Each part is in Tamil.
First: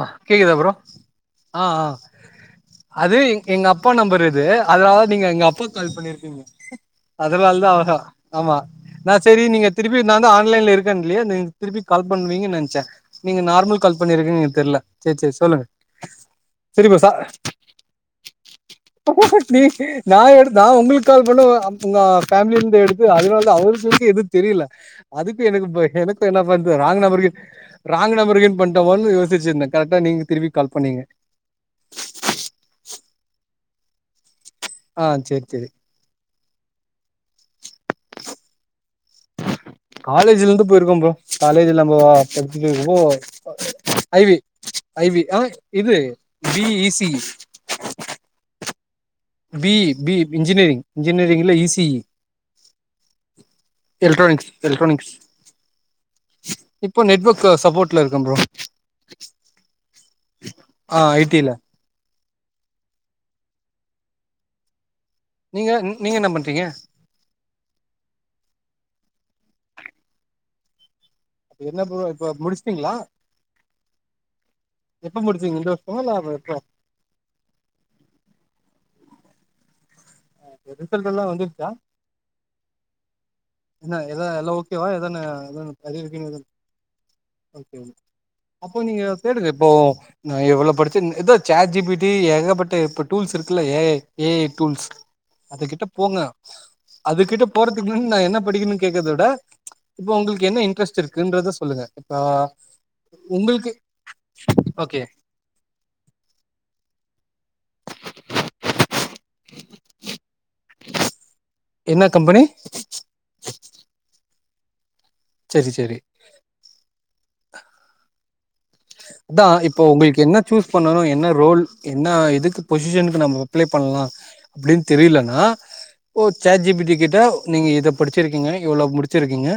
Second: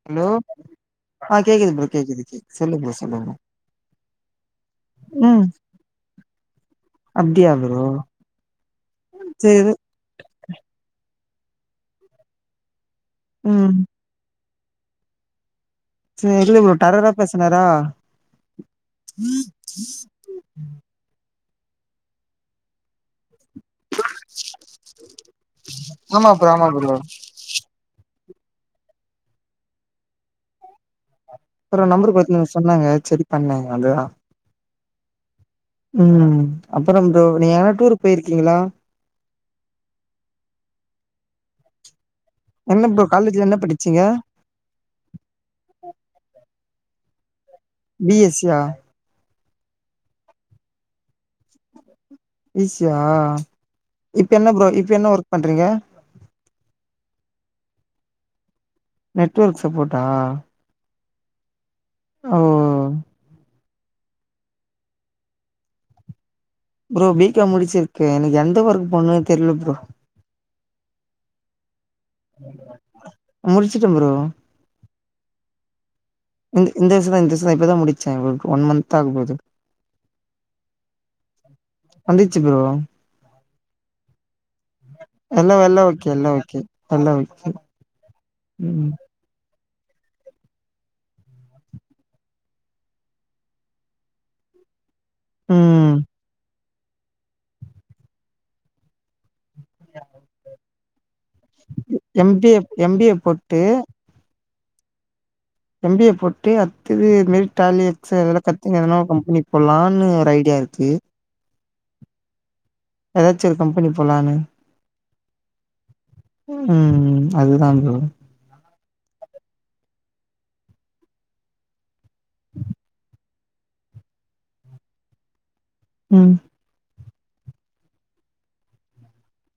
அ ஹலோ கேக்குதா ப்ரோ ஆ கேக்குது ஆ ப்ரோ கேக்குது கேக்குது சொல்லு ப்ரோ அது சொல்லு ப்ரோ எங் எங்க அப்பா நம்பர் இது அதனால நீங்க ம் எங்க அப்பா கால் பண்ணிருக்கீங்க அப்டியா அதனால தா ப்ரோ அஹா ஆமா நா சேரி நீங்க திருப் பி நா தா ஆன்லைன்ல இருக்கேன் இல்லையா நீ திருப்பி கால் பண்ணுவீங்கனு நினைச்சேன் நீங்க ம் நார்மல் எது பண்ணிருக்கீங்கனு எனக்கு தெரில சேரி சேரி சொல்லுங்க சேரி இல்ல ப்ரோ சேரிப்ப டெரரா சா பேசுனாரா நீ நா எடு நா உங்களுக்கு கால் பண்ண உங்க ஃபேமிலில இருந்து எடுத்து அதனால அவருக் எனக்கு எது தெரியல அதுக்கு எனக்கு ப எனக்கு ஆமா ப்ரோ ஆமா என்னப்பன்ற ப்ரோ ராங் நம்பர் கீது ராங் நம்பர் கீனு பண் டோமானு யோசிச்சிருந்தே கரெக்டா நீங்க திரும்பி கால் பண்ணீங்க ஒரு நம்பருக்கு ஒருத்தவுங்க சொன்னாங்க சேரி பண்ணேங்க அவ்ளோதா ஆ சேரி சேரி ம் அப்றோ ப்ரோ நீங்க எங்கனா டூர் போயிருக்கீங்களா காலேஜ்ல இருந்து போயிருக்க ப்ரோ காலேஜ்ல நம்போ படிச்சுட்டு என்ன இருக்கப்போ ப்ரோ காலேஜ்ல என்ன படிச்சீங்க ஐவி ஐ வி ஆ இது D E E C E B S சியா B E B E engineering இன்ஜினியரிங்ல E C E B C யா இப்ப என்ன எல்ட்ரானிக்ஸ் ப்ரோ இப்ப என்ன எல்ட்ரானிக்ஸ் ஒர்க் பண்றீங்க இப்போ நெட்வொர்க் சப்போர்ட்ல இருக்கே ப்ரோ நெட்வொர்க் சப்போட்டா ஆ ஐ டீ ல ஓ நீங்க நீங்க என்ன பண்றீங்க ப்ரோ பி. காம் முடிச்சிருக்கே எனக்கு எந்த ஒர்க் போணுனே தெரில ப்ரோ என்ன ப்ரோ இப்ப முடிச்டீங்களா முடிச்சுட்டே ப்ரோ எப்ப முடிச்சீங்க இந்த வருவோமா லாப் இந்த இந்த விசம் தா இந்தசம் தா இப்பதா முடிச்சே ப்ரோ ஒன் மந்த்த் ஆக போகுது ஆ ரிசல்ட் ல்லா வந்துருச்சா ப்ரோ என்ன எதா லவ் கெ வா இதென்ன எல்லா எல்லா ஓகே பதியறதுக்குனு எல்லா ஏது ஓகே எல்லா ஓகே ஓ கே அப்போ ம் நீங்க தேடுங்க இப்போ நான் எவ்ளோ படிச்சு ஏதோ சே ஜிபி டி ஏகப்பட்ட இப்ப டூல்ஸ் இருக்குல்ல ஏ ஏ ஏஐ டூல்ஸ் அதுகிட்ட ம் போங்க அதுகிட்ட போறதுக்கு முன்ன நா என்ன படிக்கணும்னு கேக்கத விட இப்ப உங்களுக்கு என்ன இன்ட்ரெஸ்ட் இருக்கு‌ங்றத சொல்லுங்க இப்ப M B A M B A போட்டு உங்குளுக்கு ஓகே எம் பி ஏ போட்டு அத்துது மெ ல் டாலி எக்ஸ்ல் இதெல்லா கத்துனு எதனாலு கம்பெனி போடலான்னு ஒரு ஐடியா இருக்கு என்ன கம்பெனி ஏதாச்சு ஒரு கம்பெனி போலான்னு செர் செர் செரி. ம் அதுதா ப்ரோ அதா இப்போ உங்களுக்கு என்ன சூஸ் பண்ணணு என்ன ரோல் என்ன எதுக்கு பொசிஷனுக்கு நம்ம ப்லே பண்ணலா அப்டின்னு தெரியலனா ஓ ம் சேட் ஜி பி டி கிட்ட தோ நீங்க இத படிச்சிருக்கீங்க இவ்ளோ முடிச்சிருக்கீங்க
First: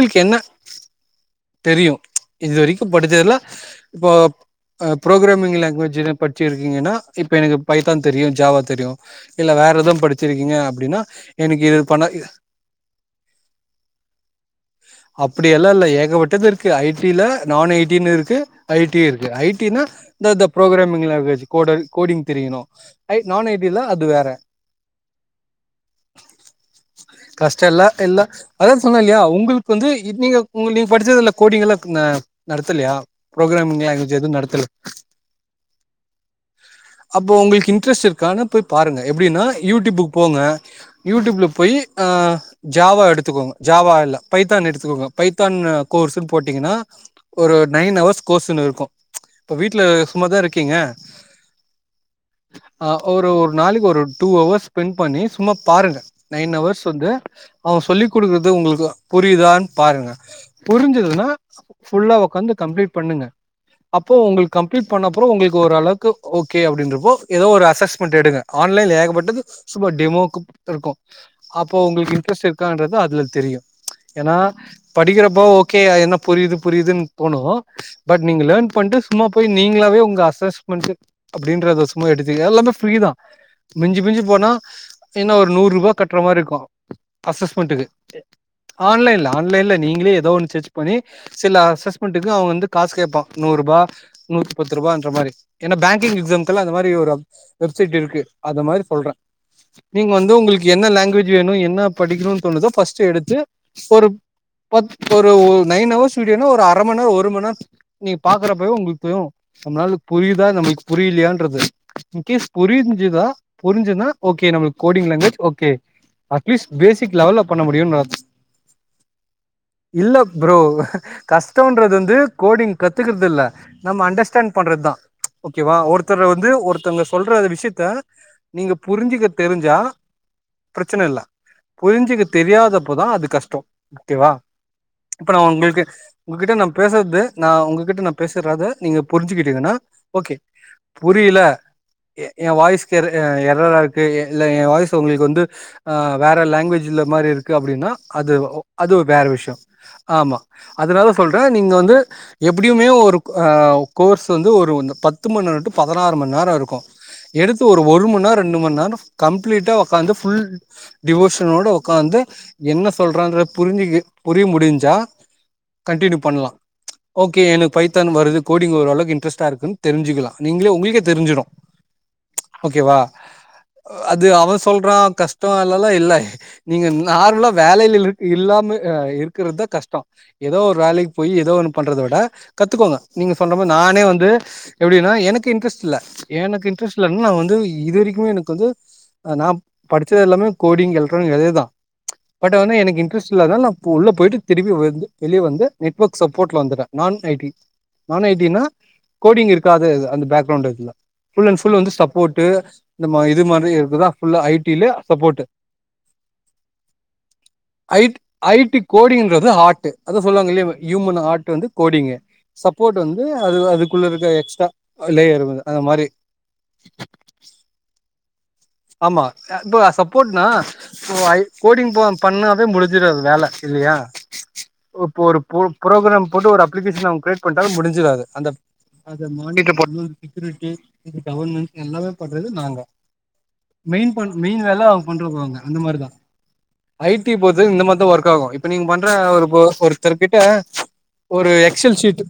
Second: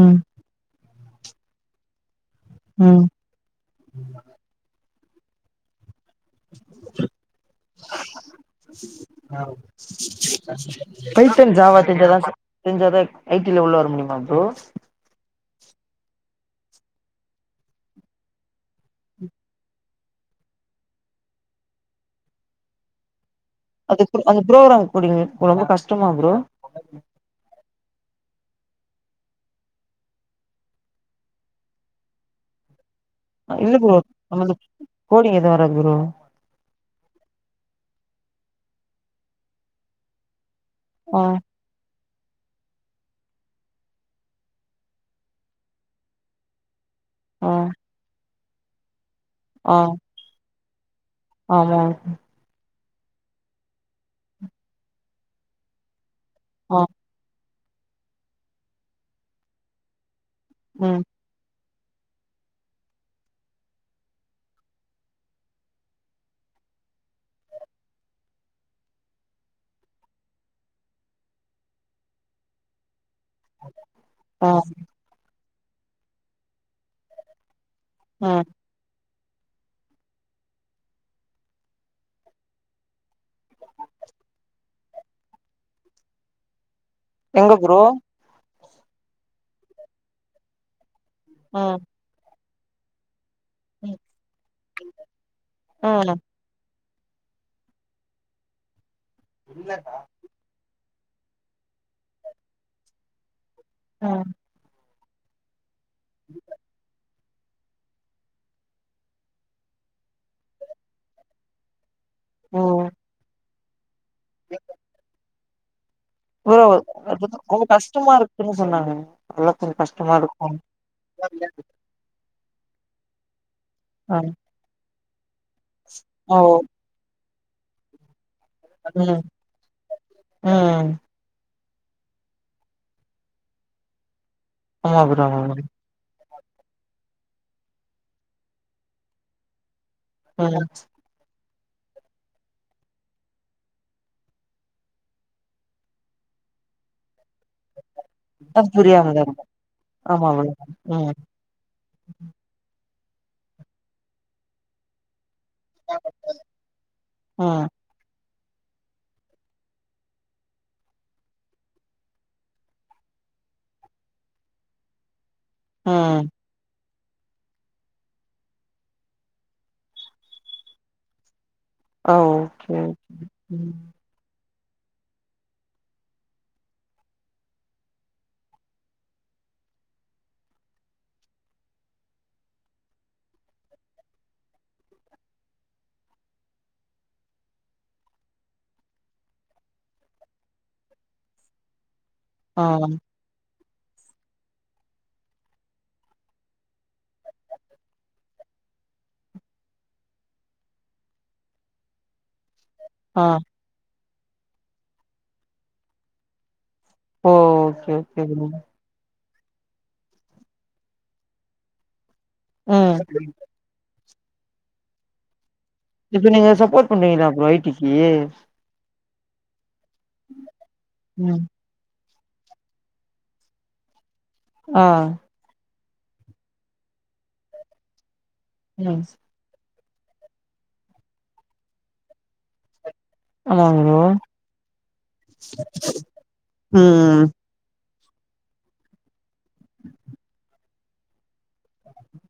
ம் என்ன தெரியு இது வரைக்கு ம் படிச்சதுல இப்போ ஆ ப்ரோக்ரமிங் லாங்குவேஜ்யின படிச்சிருக்கீங்கன்னா இப்ப எனக்கு பைதான் தெரியு ஜாவா தெரியு இல்ல வேற எதவும் படிச்சிருக்கீங்க அப்டின்னா பைத்தன் எனக்கு இது ஜாவா பண்ண தெரிஞ்சாதா ச செரிஞ்சாதா ஐ டீ ல உள்ள வர முடியுமா ப்ரோ அப்டியெல்லா இல்ல ஏகப்பட்டது இருக்கு ஐ டீ ல நான் ஐ டீ னுருக் கு ஐ டீ இருக்கு ஐ டீ னா த த புரோகிராமிங் லாங்வேஜ் கோடல் கோடிங் தெரியணு அய் நான் ஐ டி ல அது வேற அந்த ப்ரோக்ராம் கோடிங் ரொம்ப கஷ்டமா ப்ரோ கஷ்டம் ல்லா இல்ல அதாவது சொன்னே இல்லயா உங்களுக்கு வந்து இத் நீங்க உங்க நீங்க படிச்சதுல கோடிங்கல்லா இருக்குங்க நடத்தலையா இல்ல ப்ரோகிராமிங் ப்ரோ லாங்குவேஜ் எதும் நடத்தல நம்மளுக்கு கோடிங் எதுவு வராது ப்ரோ அப்போ உங்களுக்கு இன்ட்ரெஸ்ட் இருக்கான்னா போய் பாருங்க எப்டின்னா யூடியூப்க்கு போங்க ஆ யூடியூப்ல போய் ஆ ஜாவா எடுத்துக்கோங்க ஜாவா இல்ல பைத்தான் எடுத்துக்கோங்க பைத்தான் கோர்ஸ்ன்னு போட்டீங்கன்னா ஆ ஒரு நைன் அவர்ஸ் கோர்ஸ்ன்னு இருக்கும் இப்ப ஆ வீட்ல சும்மாதான இருக்கீங்க ஆமா ஆ ஒரு ஒரு நாளைக்கு ஒரு டூ அவர்ஸ் ஸ்பெண்ட் பண்ணி சும்மா பாருங்க நைன் ஆ அவர்ஸ் வந்து அவங்க சொல்லி் குடுக்குறது உங்களுக்கு புரியுதான்னு பாருங்க ம் புரிஞ்சுதுன்னா ஃபுல்லா உக்‌காந்து கம்ப்ளீட் பண்ணுங்க அப்போ உங்களுக் கம்ப்ளீட் பண்ணப்பறோ உங்களுக் ஓரளவுக்கு ஓகே அப்டின்றப்போ எதோ ஒரு அசஸ்மெண்ட் எடுங்க ஆன்லைன்ல ஏகப்பட்டது சும்மா டெமோக்கு இருக்கு அப்போ உங்களுக்கு இன்ட்ரெஸ்ட் இருக்கான்றது அதுல தெரியு ஏனா ஆ படிக்கிறப்போ ஓகேயா என்ன புரியிது புரியிதுன் போனோ பட் நீங்க ம் லெர்ன் பண்ட்டு சும்மா போய் நீங்களாவே உங்க அசஸ்மெண்ட்டு அப்டின்றத சும்மா எடுத்து எல்லாமே ஃப்ரீ தா மிஞ்சி மிஞ்சி போனா என்ன ஒர் நூர்ருபா கட்ற மாரிருக்கு எங்க ப்ரோ அசஸ்மெண்ட்டுக்கு ஆன்லைன்ல ஆன்லைன்ல நீங்ளே எதோ ஒன்னு சர்ச் பண்ணி சில ம் அசஸ் மெண்ட்டுக்கு அவ வந்து காஸ் கேப்பா நூர் ருபா, ம் நூத்தி பத்ருபான்ற மாரி ஏனா ம் பேங்க்கிங் ம் எக்ஸாம் க்குலா அந்த மாரி ஒரு அப் வெப்சைட் இருக்கு அது மாதிரி சொல்றே நீங் வந் து உங்களுக்கு என்ன லாங்குவேஜ் வேணுமோ என்ன படிக்கணு தோணுதோ ஃபஸ்ட்டு எடுத்து ஒரு பத் ஒரு ஒர் நைன் அவர்ஸ் வீடியோனா ஒரு அர மண் நேரோ ஒரு மண் நேரோ நீங்க பாக்கறப்பவே உங்களுக் புரியு நம்ளால புரியுதா நம்ளுக் புரியலையான்றது இன்கேஸ் ம். புரிஞ்சிதா புரிஞ்சத்னா ஓகே நம்ளுக் coding language okay bro at least basic அது லெவல்ல பண்ண ரொம்ப முடியுன்னா கஷ்டமா இருக்குன்னு சொன்னாங்க அதெல்லா கொஞ்ச கஷ்டமா இல்ல இருக்கு ப்ரோ கஷ்டோ பண்றத் வந்து கோடிங் கத்துக்கற்தில்ல நம்ம ஆ அண்டர்ஸ்டாண்ட் பண்றத் தா ஓகே வா ஒருத்தர ஓ வந்து ஒருத்தவ்ங்க சொல்ற விஷ்யத்த நீங்க ம் புரிஞ்சிக்க தெரிஞ்சா ம் பிரச்சன இல்ல புரிஞ்சிக்க தெரியாதப்ப தா அது கஷ்டோ ஓகே வா ஆமா ப்ரோ ஆமா ப்ரோ உங்ககிட்ட நா பேசற்து நா உங்ககிட்ட நா பேசறத நீங்க புரிஞ்சுக்கிட்டீங்கன்னா ஓகே ம் புரியில எ எ வாய்ஸ்க் எதோ அ எரரா இருக்கு எ இல்ல எ வாய்ஸ் உங்களுக் வந்து ஆ வேற லாங்குவேஜ்ல மாரி இருக் கு அப்டின்னா அது ஓ ஓ அது புரியாமதா வேற இருக்கு விஷ்யோ ஆமா ப்ரோ அதுனால ம் சொல்றே நீங்க வந்து எப்டியுமே ஒரு அ கோர்ஸ் வந்து ஒரு நு பத்து மண் நேரோ டூ பதனாறு மண் நேரோ இருக்கு எடுத்து ம் ஒரு ஒரு மண் நேரோ ரெண்டு மண் நேரோ கம்ப்ளீட்டா ஒக்காந்து ஃபுல் டிவோஷனோட ஒக்காந்து என்ன சொல்றான்றத் புரிஞ்சிகே புரிய முடிஞ்சா கன்ட்டினியூ ம் பண்லா ஓகே எனக் பைத்தான் வருது கோடிங் ஓரளவுக் இன்ட்ரஸ்ட்டா இருக்குன் தெரிஞ்சிக்கலா நீங்ளே உங்களுக்கே தெரிஞ்சிரு அ ஓகே ம் அது அவ சொல்றா கஷ்டோ அல்லல்லா இல்லே நீங்க நார்மலா வேலைல லுர்க் இல்லாம அ இருக்கறத் தா கஷ்டோ எதோ ஒரு வேலைக் போய் எதோ ஒன்னு பண்றத விட கத்துக்கோங்க நீங்க சொல்ற மார் நானே வந்து எப்டினா எனக்கு இன்ட்ரெஸ்ட் இல்ல எனக்கு இன்ட்ரெஸ்ட் இல்லன் நா வந்து இது வரைக்குமே எனக் வந்து நா படிச்சது எல்லாமே கோடிங் எலக்ட்ரானிக் அதே தா பட் ஆ வந்து எனக் இன்ட்ரெஸ்ட் இல்லாதனால் நா போ உள்ள போய்ட்டு திரும்பி வந்து வெளிய வந்து நெட்வொர்க் சப்போட்ல வந்துட்டே நான் ஐ டி நான் ஐ டி ன்னா கோடிங் இருக்காது இது அந்த பேக்ரவுண்டு இதுல ஃபுல் அண் ஃபுல் வந்து சப்போட்டு நம்ம ஆ இது மாரி இருக்குதா ஃபுல்லா ஐ டி லே சப்போட்டு ஓ ஓகே ஐ ஓகே ப்ரோ ஐ டி கோடிங்ன்றது ஆர்ட்டு அத சொல்லுவாங்கில்லயா யூமன் ஆர்ட் வந்து கோடிங்கு சப்போட் ம் வந்து அது தா அதுக் குள்ள இருக்க எக்ஸ்ட்ரா லேயர் இவுங்க இப்ப நீங்க சப்போட் பண்றீங்ளா ப்ரோ ஐ டி க்கு ஆமா அ இப்போ நா சப்போட்னா இப்போ ஐ ம் கோடிங் போ பண்ணாவே முடிஞ்சிடாது வேல இல்லயா ஆ இப்போ ஒரு போ ப்ரோக்ராம் போட்டு ஒரு அப்ளிகேஷன் அவுங்க கிரேயட் பண்ட்டா முடிஞ்சிறாது அந்த ம் வண்டிக்கு போட்ணு செக்யூரிட்டி இது கவர்மென்ஸ் எல்லாமே பண்றது நாங்க ஆமா ப்ரோ மெயின் பண் மெயின் வேல அவுங்க பண்ட்டுக்குவாங்க அந்த மார்தா ஐ ம். டி பொ து இந்த மார்தா ஒர்க் ஆவு இப்ப நீங்க பண்ற ஒரு போ ஒருத்தர் கிட்ட ஒரு எக்ஸ்ஸல் ஷீட்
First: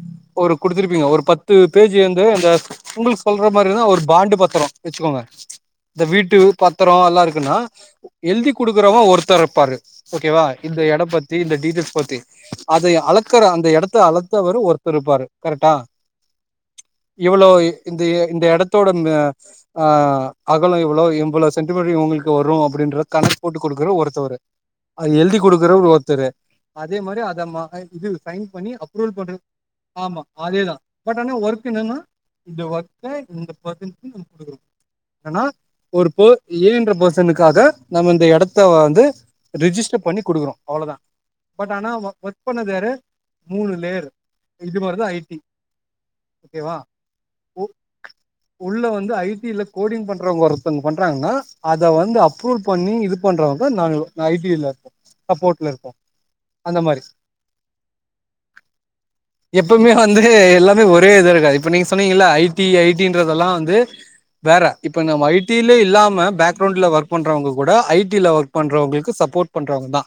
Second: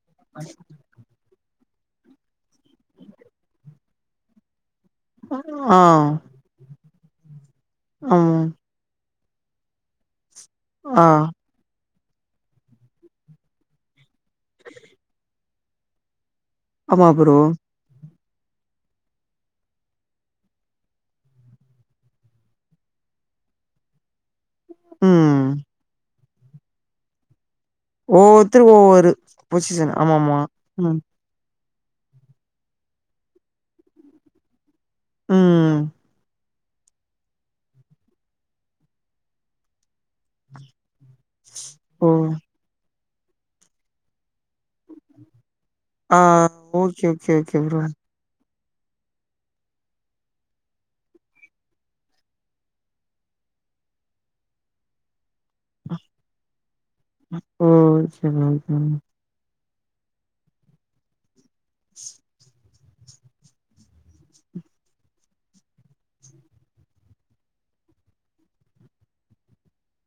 ஒரு குடுத்துருப்பீங்க ஒரு பத் த்து பேஜு வந்து இந்த உங்ளுக்கு சொல்ற மாரிதா ஒரு பாண்டு பத்ரோ வச்சுக்கோங்க ஆ. இந்த வீட்டு பத்ரோ எல்லா இருக்குன்னா ஆமா. எழுதி குடுக்குறவங்க ஒருத்தர் இருப்பாரு ஓகேவா இந்த எட ஆ. பத்தி இந்த டீடெயில்ஸ் பத்தி அதை அளக்கற அந்த எடத்த அளத்தவரு ஒர்த்தர்ருப்பாரு கரெட்டா ஆமா ப்ரோ. இவ்ளோ இந்த இந்த எடத்தோட ம ஆ அகலோ இவ்ளோ இவ்ளோ சென்டிமெட்டர் இவுங்களுக்கு வரு அப்டின்ற கணக்கு போட்டு குடுக்குற ஒருத்தவரு அத எழுதி ம். குடுக்குறவரு ஒர்த்தரு அதே மாரி அத மா ஒவ்வொருத்தரு ஒவ்வொரு பொசிசன் ஆமா ஆமா எல்லாமே ஒர்க் என்னன்னா இந்த ஒர்க்க இந்த பர்சனுக்கு நாம குடுக்குறோ ஆனா ம். பொறுப்பு ஏ ன்ற பர்சனுக்காக நம்ம இந்த எடத்த வந்து ரிஜிஸ்டர் பண்ணி குடுக்குறோ அவ்ளதா பட் ஆனா ஓ! ஒர்க் பண்ணது யாரு மூணு லேயரு இது மாரி தா ஐ டி ஆ ஓகேவா ஓகே ஓகே ஓகே ப்ரோ உள்ள வந்து ஐ டி ல கோடிங் பண்றவங்க ஒருத்தோங்க பண்றாங்கன்னா அத வந்து அப்ரூல் பண்ணி இது பண்றவங்க நாங் நா ஐ டி லருப்போ சப்போர்ட்ல இருப்போ அந்த மாரி ஓ! சரி ஓகே. ப்ரோ. எப்பமே வந்து எல்லாமே ஒரே இது இருக்காது இப்ப நீங்க சொன்னீங்கல ஐ டி ஐ டி ன்றதெல்லா வந்து வேற இப்ப நம்ம ஐ டி ல இல்லாம பேக்ரவுண்ட்ல ஒர்க் பண்றவங்க கூட ஐ டி ல ஒர்க் பண்றவங்களுக்கு சப்போர்ட் பண்றவங் தா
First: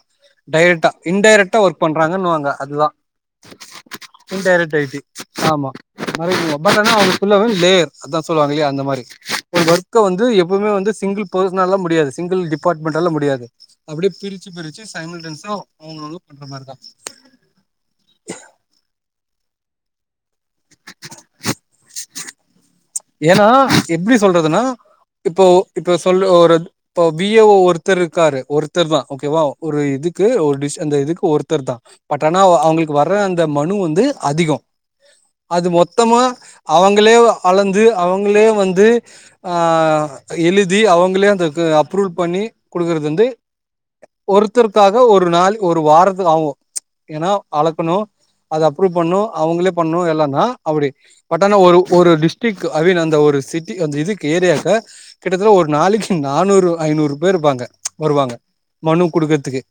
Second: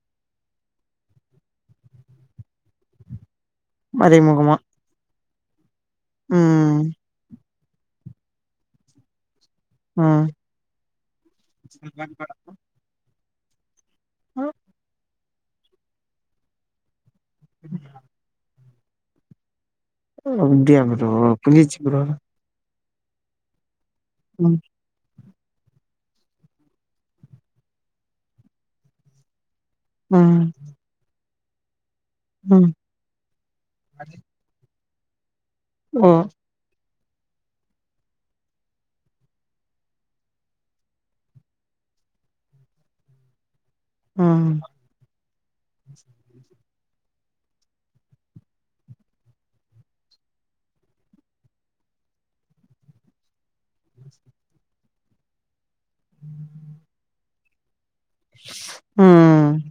டைரக்ட்ட இன்டைரக்ட்டா ஒர்க் பண்றாங்கன்னுவாங்க அதுதா மறைமுகமா. இன்டைரக்ட் ஐ டி ஆமா ம். நாளைக்கு [inaudible] லேர் அதா சொல்லுவாங்கல்லியா அந்த மாரி ஒரு ஒர்க்க வந்து ம். எப்போமே வந்து சிங்கிள் பர்சன்னால முடியாது சிங்கிள் டிபார்ட்மெண்ட்டால முடியாது அப்டியே பிரிச்சு பிரிச்சு சைமில்டன்ஸா அவுங்கவுங்க பண்ற மார் தா அப்பிடியா ஓ அப்டியா ப்ரோ புரிஞ்சிருச்சு ப்ரோ ஏன்னா எப்டி ம். சொல்றதுன்னா இப்போ இப்ப சொல்லு ஒரு இப்ப பி ஓ ஓ ஒர்த்தர் இருக்காரு ஒருத்தர் தா ஓகேவா ஒரு இதுக்கு ம். ஒரு டிஷ் அந்த இதுக்கு ஒர்த்தர் தா பட் ஆனா ம். அவுங்களுக்கு வர்ற அந்த மனு வந்து அதிகோ அது ஓ! மொத்தமா அவங்களே அளந்து அவங்களே வந்து ஆ எழுதி அவங்களே அதுக்கு அப்ரூல் பண்ணி குடுக்குறது வந்து ம். ஒர்த்தருக்காக ஒரு நாள் ஒரு வாரத்துக்கு ஆவு ஏனா அளக்கணு அத அப்ரூவ் பண்ணு அவுங்களே பண்ணு எல்லானா அப்டி பட் ஆனா ஒரு ஒரு டிஷ் டிக்கு ஐ மீன் அந்த ஒரு சிட்டி அந்த இதுக்கு ஏரியாக்கு கிட்டத்தட்ட ஒரு நாளைக்கு நானூறு ஐநூறு பேர்ருப்பாங்க வருவாங்க மனு ம். குடுக்கற்துக்கு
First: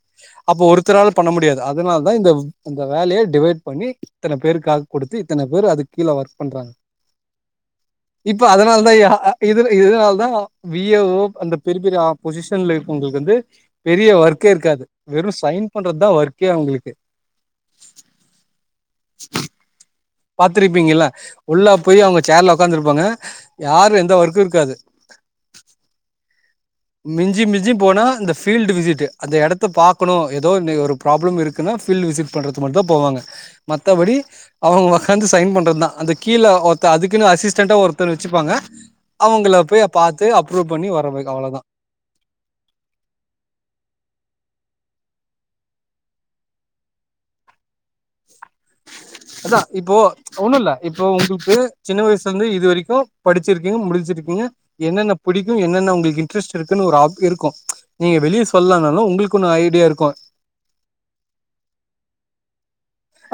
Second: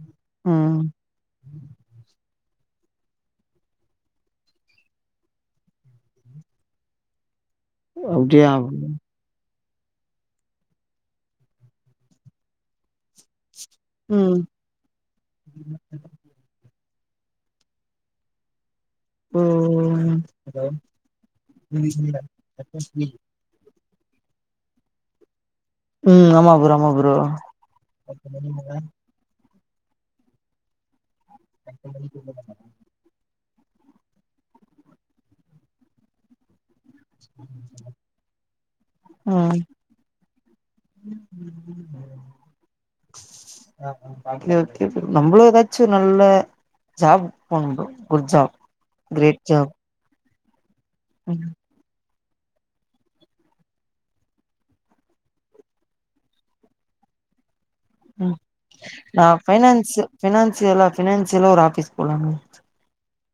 அப்ப ம். ஒருத்தர்றால பண்ண முடியாது அதனால தா இந்த அந்த வேலய டிவைட் பண்ணி இத்தன பேருக்கு ஆள் குடுத்து இத்தன பேர் அது கீழ ஒர்க் பண்றாங்க இப்ப அப்டியா? அதனால தா யா இதுல இதனால தா வி ஏ ஓ அந்த பெரிய பெரிய பொசிஷன்ல இருக்கோங்களுக்கு வந்து பெரிய ம். ஒர்க்கே இருக்காது வெறு சைன் பண்றதுதா ஒர்க்கே அவுங்களுக்கு ம் பாத்திருப்பீங்கல்ல உள்ளா போய் அவுங்க சேர்ல உக்காந்திருப்பாங்க யாரு எந்த ஒர்க்கு இருக்காது ம் ஆமா ப்ரோ ஆமா ப்ரோ. மிஞ்சி மிஞ்சி போனா இந்த ஃபீல்டு விசிட்டு் அந்த எடத்த பாக்கணு எதோ இ ஒரு ப்ராப்ளம் இருக்குன்னா ஃபீல்டு விசிட் பண்றது மட்டுந்தா போவாங்க மத்தபடி அவுங்க உக்காந்து சைன் பண்றதா அந்த கீழ நா அதுக்குன்னு அசிஸ்டன்ண்டா ஒருத்தன வெச்சிருப்பாங்க ஆ அவுங்கள போய் பாத்து அப்ரூவ் பண்ணி வர அவ்ளோதா நம்மளு எதாச்சு நல்ல ஜாப் போணாங்கோ குட் ஜாப் கிரேட் அதா ஜாப் இப்போ ஒண்ணு இல்ல இப்போ ம் உங்ள்க்கு சின்ன வயசுலந்து இது வரைக்கு படிச்சிருக்கீங்க முடிச்சிருக்கீங்க என்னென்ன பிடிக்கும் என்னென்ன புடிக்கு என்னென்ன உங்களுக்கு இன்ட்ரெஸ்ட் இருக்குன்னு ஒரு ஆப் இருக்கு நீங்க வெளிய சொல்னாலு உங்களுக்குனு ஐடியா இருக்கு ஃபைனான்சியலா ஃபனான்சியலா ஒரு ஆஃபீஸ் போலானு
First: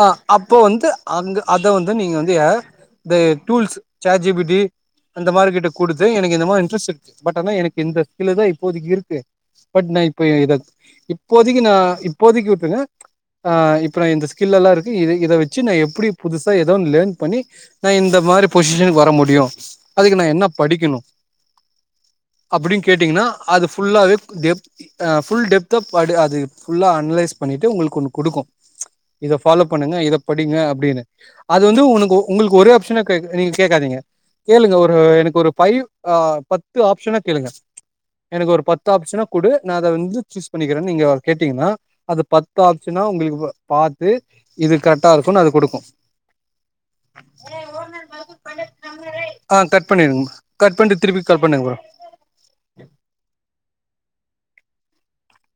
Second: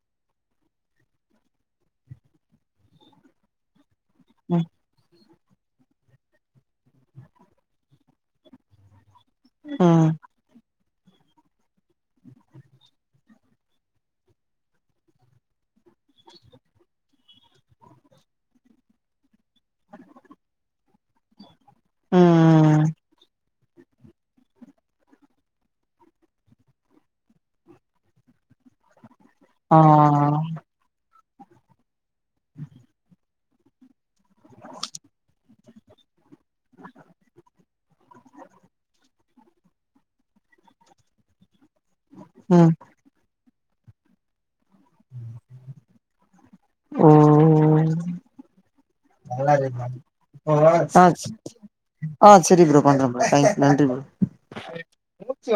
அ அப்போ வந்து அங்க அத வந்து நீங்க வந்து எ இத tools chat G P T ம் அந்த மார்கெட்ட குடுத்து எனக்கு இந்த மாரி இன்ட்ரெஸ்ட் இருக்கு பட்னா எனக்கு இந்த ஃபீல்டுலதா இப்போதைக்கு இருக்கு பட் நா ம் இப்ப இத இப்போதைக்கு நா இப்போதைக்கு விட்ருங்க ஆ இப்ப நா இந்த ஸில்லெலாம் இருக்குது இதது ஸ்கில்லெல்லா இருக்கு இ இத வெச்சு நா எப்டி புதுசா எதோ ஒன்னு லேர்ன் பண்ணி நா இந்த மாரி பொசிஷனுக்கு வர முடியு அதுக்கு நா என்ன படிக்கணு ம் அப்டின்னு கேட்டீங்கனா அது ஃபுல்லாவே எப் அ ஃபுல் டெப்தா படி அது ஃபுல்லா அனலைஸ் பண்ணிட்டு உங்களுக்கு அது ஒன்னு குடுக்கு இத ஃபாலோ ஆ பண்ணுங்க இத படிங்க அப்டின்னு அது வந்து உனக்கு ஒ உங்களுக்கு ஒரே ஆப்ஷனா கே நீங்க கேட்காதீங்க கேளுங்க ஒரு எனக்கு ஒரு ஃபைவ் அ பத்து ஆப்ஷனா கேளுங்க எனக்கு ஒரு பத்து ஆப்ஷனா குடு நா அத வந்து சூஸ் பண்ணிக்கறன்னு நீங்க கேட்டீங்கனா அது பத்து ம் ஆப்ஷனா உங்களுக்கு பாத்து இது கரெக்டா இருக்குனு அது குடுக்கு ஆ ஆ கட் பண்ணிருங்க கட் பண்ணிட்டு ஆ திருப்பி கால் பண்ணுங்க ப்ரோ ஆ சேரி ப்ரோ பண்றன் ப்ரோ தேங்க் நன்றி ப்ரோ